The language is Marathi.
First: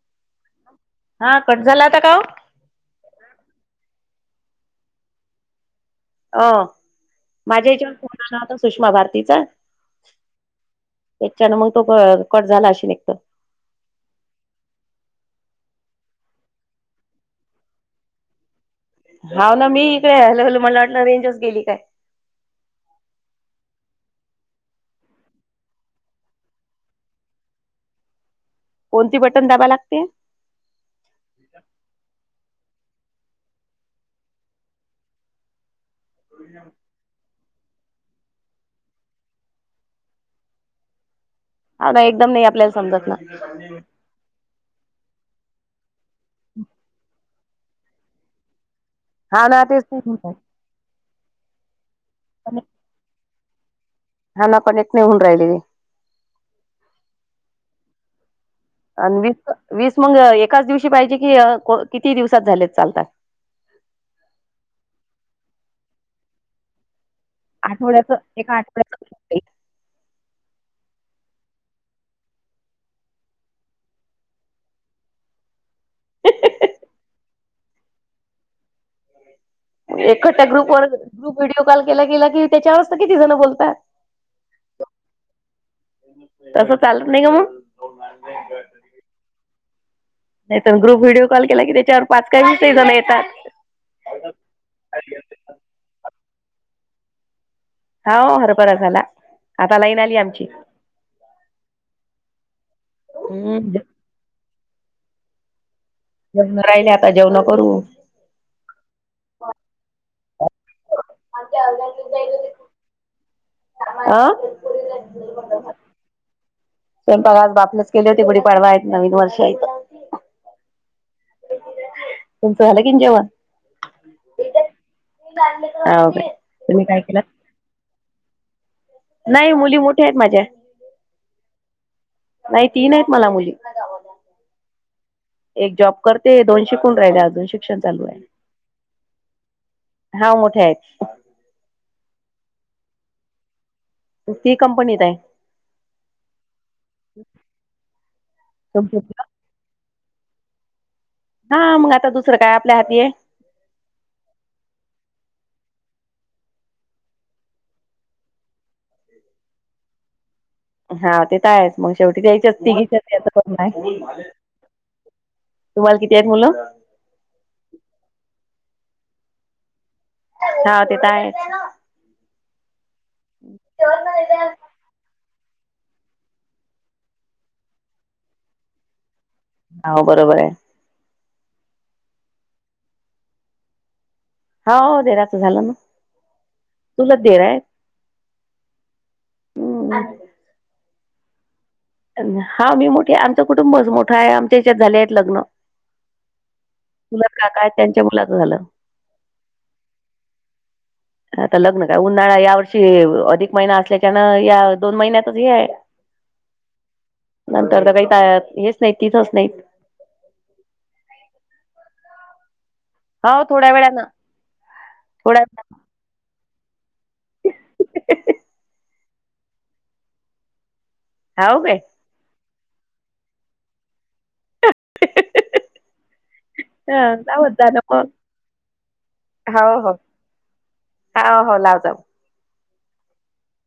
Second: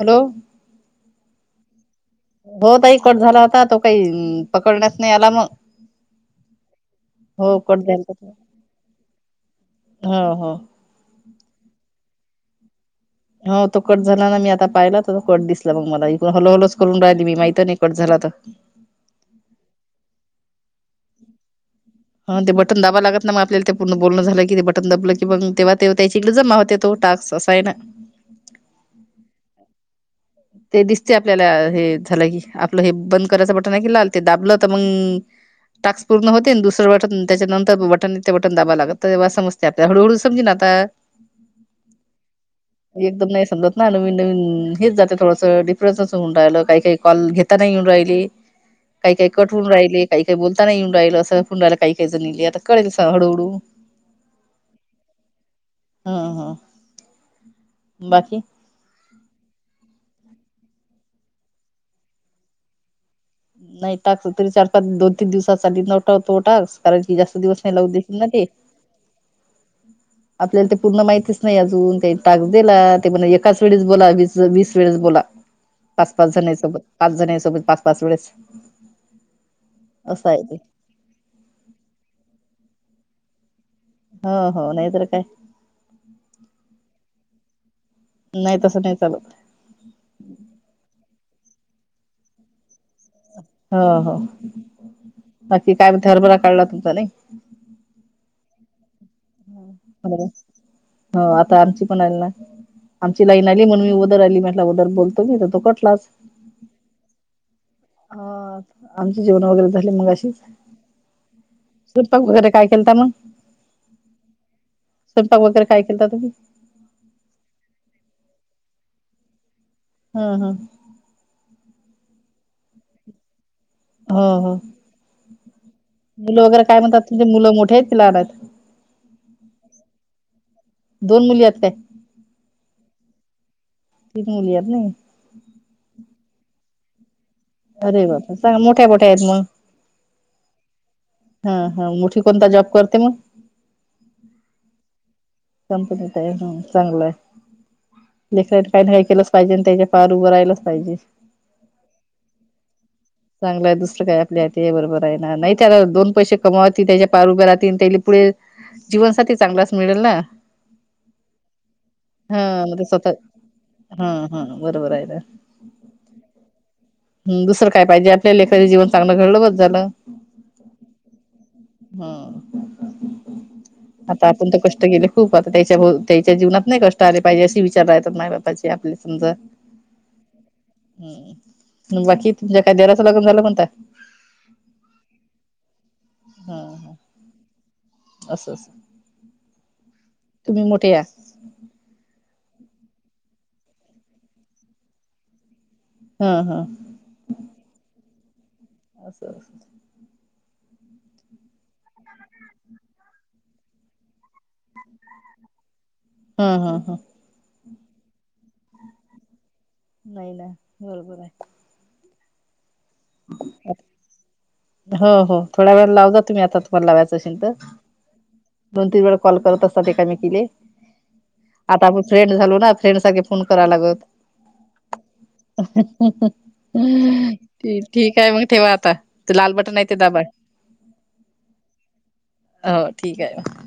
हॅलो. हा, कट झाला आता का वो? हो ताई, कट झाला होता. तो काही पकडण्यास नाही आला मग. अ हो माझ्या कट ह्याच्यावर झाला फोन तो. आला होता. सुषमा भारतीचा. हो हो तेच्यान मग तो क कट झाला अशीन एक तर. हो तो कट झाला ना. मी आता पाहिला त कट दिसला. मग मला इकून हॅलो- हॅलोच करून राहिली मी. माहित अ नाही कट झाला तर. हाव ना. मी इकडे हॅलो- हॅलो मला वाटलं, रेंजच गेली काय. हा, ते बटन दाबा लागत ना, मग आपल्याला ते पूर्ण बोलण झालं की, ते बटन दबलं की बग, तेव्हा ते त्याच्या इकडे जमा होते तो टास्क. ससायनं. कोणती बटन दाबा लागते? ते दिसते आपल्याला अ हे झालं की. आपलं हे बंद करायचं बटनाय कि लाल, ते दाबलं तर मंग टाक्स पूर्ण होते. न दुसरं बटन त्याच्यानंतर बटनय ते बटन दाबावं लागत. तेव्हा समजते आपल्या. हळूहळू समजेन आता. हाव ना. एकदम नाही, आपल्याला समजत ना. एकदम नाही समजत ना नवीन- नवीन हेच जातं थोडंसं. डिफरन्सच होऊन राहिलं. काही- काही कॉल घेत नाही येऊन राहिले. काही- काही हा कट ना होवून राहिले. काही- तेच काही बोल आता नाही येऊन राहिल. असं फुंडायला काही- काही जनिलि. आता कळेलच अस हळूहळू. हा, ना. कनेक्ट नाही होऊ राहिले. हम्म, हम्. बाकी? अन् वीस- वीस मंग अ एकाच दिवशी पाहिजे की, अ किती दिवसात झाले त चालतात. नाही टॉक्स तरी चार- पाच, दोन तीन दिवसात सा नऊ टा होतो टास्क. कारण की, जास्त दिवस नाही लागू देत आठवड्याचं नं ते. एका आठवड्याचं आपल्याला ते पूर्ण माहितीच नाही अजून. काही टास्क दिला ते पण, एकाच वेळेस बोला, वीस - वीस वेळेस बोला. पाच- पाच जणांसोबत. पाच जणांसोबत पाच -पाच वेळेस. असं आहे एकखठ्या ते ग्रुपवर, ग्रुप व्हिडिओ कॉल केला गेला कि, त्याच्याव च त किती जण बोलतात. हो, हो. नाय तर काय? तसं चालत नाही का मग? नाही, तसं नाही चालत. नाय तर ग्रुप व्हिडिओ कॉल केला की, त्याच्यावर पाच काय, विसही जण येतात. हो, हो. बाकी काय मनते? हरभरा काढला तुमचा, नाही? हाव, हरभरा झाला. हो. आता लाईन आली आमची हो, आता आमची पण आली ना. आमची लाईन हम्म आली म्हणून मी व दरअली म्हटला अगोदर बोलतो मी. तर तो कटलाच. जेवणं राहिले, आता जेवणं करू. ह. आमची जेवणं वगैरे झाली मगाशीच. स्वयपाक वगैरे, काय केलता मग? आ? स्वयपाक वगैरे, काय केलता तुम्ही? स्वयंपाक आज बापलेच केले होते. गुडीपाडवाय, नवीन वर्षयात. हम्म, हम्म. तुमचं झालं की न जेवन? हो, हो. हो काय मुलं वैगेरे काय तुम्ही म्हणतात केलं तुमची? मुल मोठे आहेत की लहानायत. नाही मुली मोठ्या आहेत माझ्या. दोन मुली आहेत काय? नाही तीन आहेत मला मुली. तीन मुली आहेत नई. एक जॉब करते दोन शिकुन राहिल्या आजुन शिक अरे बापा चांग मोठ्या मोठ्या आहेत मग. हा, मोठ्या आहेत. हां, हा मोठी कोणता जॉब करते मग? मग ती कंपनीत आहे. कंपनीत आहे हं चांगलं आहे, लेकरायनी काही तुमची? नाही केलंस पाहिजेन त्यायच्या पायावर उभं राहिलंच पाहिजे. हा, मंग आता दुसरं काय आपल्या हाती आहे. चांगलं आहे, दुसरं काय आपल्या हाती आहे, बरोबर आहे ना नाही त्याला दोन पैसे कमावती त्यायच्या पायावर ऊभ्या राहतीन, त्यायले पुढे जीवनसाथी चांगलाच मिळेल ना. हां, ते तर आहेच मग शेवटी हा त्यायच्याच मग ते स्वतः तिघीसाठी असं करन आहे. हा हा बरोबर आहे ना तुम्हाला किती आहेत मुलं? हूं, दुसरं काय पाहिजे आपल्या लेकराचे जीवन चांगलं घडलं बस झालं. हा ते तर आहेच हम्म, आता आपण तर कष् ष्ट गेले खूप आता त्यायच्या भोव त्यायच्या जीवनात नाही कष्ट आले पाहिजे, असे विचार राहतात माय बापाचे आपले समजा हाव बरोबर आहे. हम्म. मग बाकी तुमच्या काय देराचं लगन झालं म्हणताय? हाव देराचं झालं ना, हा हा चुलत देर आहे, असं असं. उम्म. तुम्ही मोठे या. हा, मी मोठी आहे आमचं कुटुंबच मोठ आहे, आमच्या हेच्यात झाले आहेत लग्न. हां, हा. चुलत काका आहेत, त्यांच्या मुलाच झालं. असं असं. आता लग्न काय उन्हाळा या वर्षी, अधिक महिना असल्याच्यान या दोन महिन्यातच हे आहे. हम्म, हम्म, हम. नंतर तर त काही ता हेच नाहीत, तिथंच नाहीत. नाही ना बरोबर आहे. हाव थोड्या वेळानं. हो, हो, थोड्या वेळानं लावजा, तुम्ही आता तुम्हाला लावायचं असेन तर. दोन-तीन वेळा कॉल करत असतात एका मेकीले. हो काय आता आपुण फ्रेंड झालो ना फ्रेंड सारखे फोन कराव लागत. ह लावत जा ठी ना ठीक आहे मग ठेवा आता. ते लाल हो बटन आहे हो ते दाबा, हो हो लाव जाऊ हो ठीक आहे.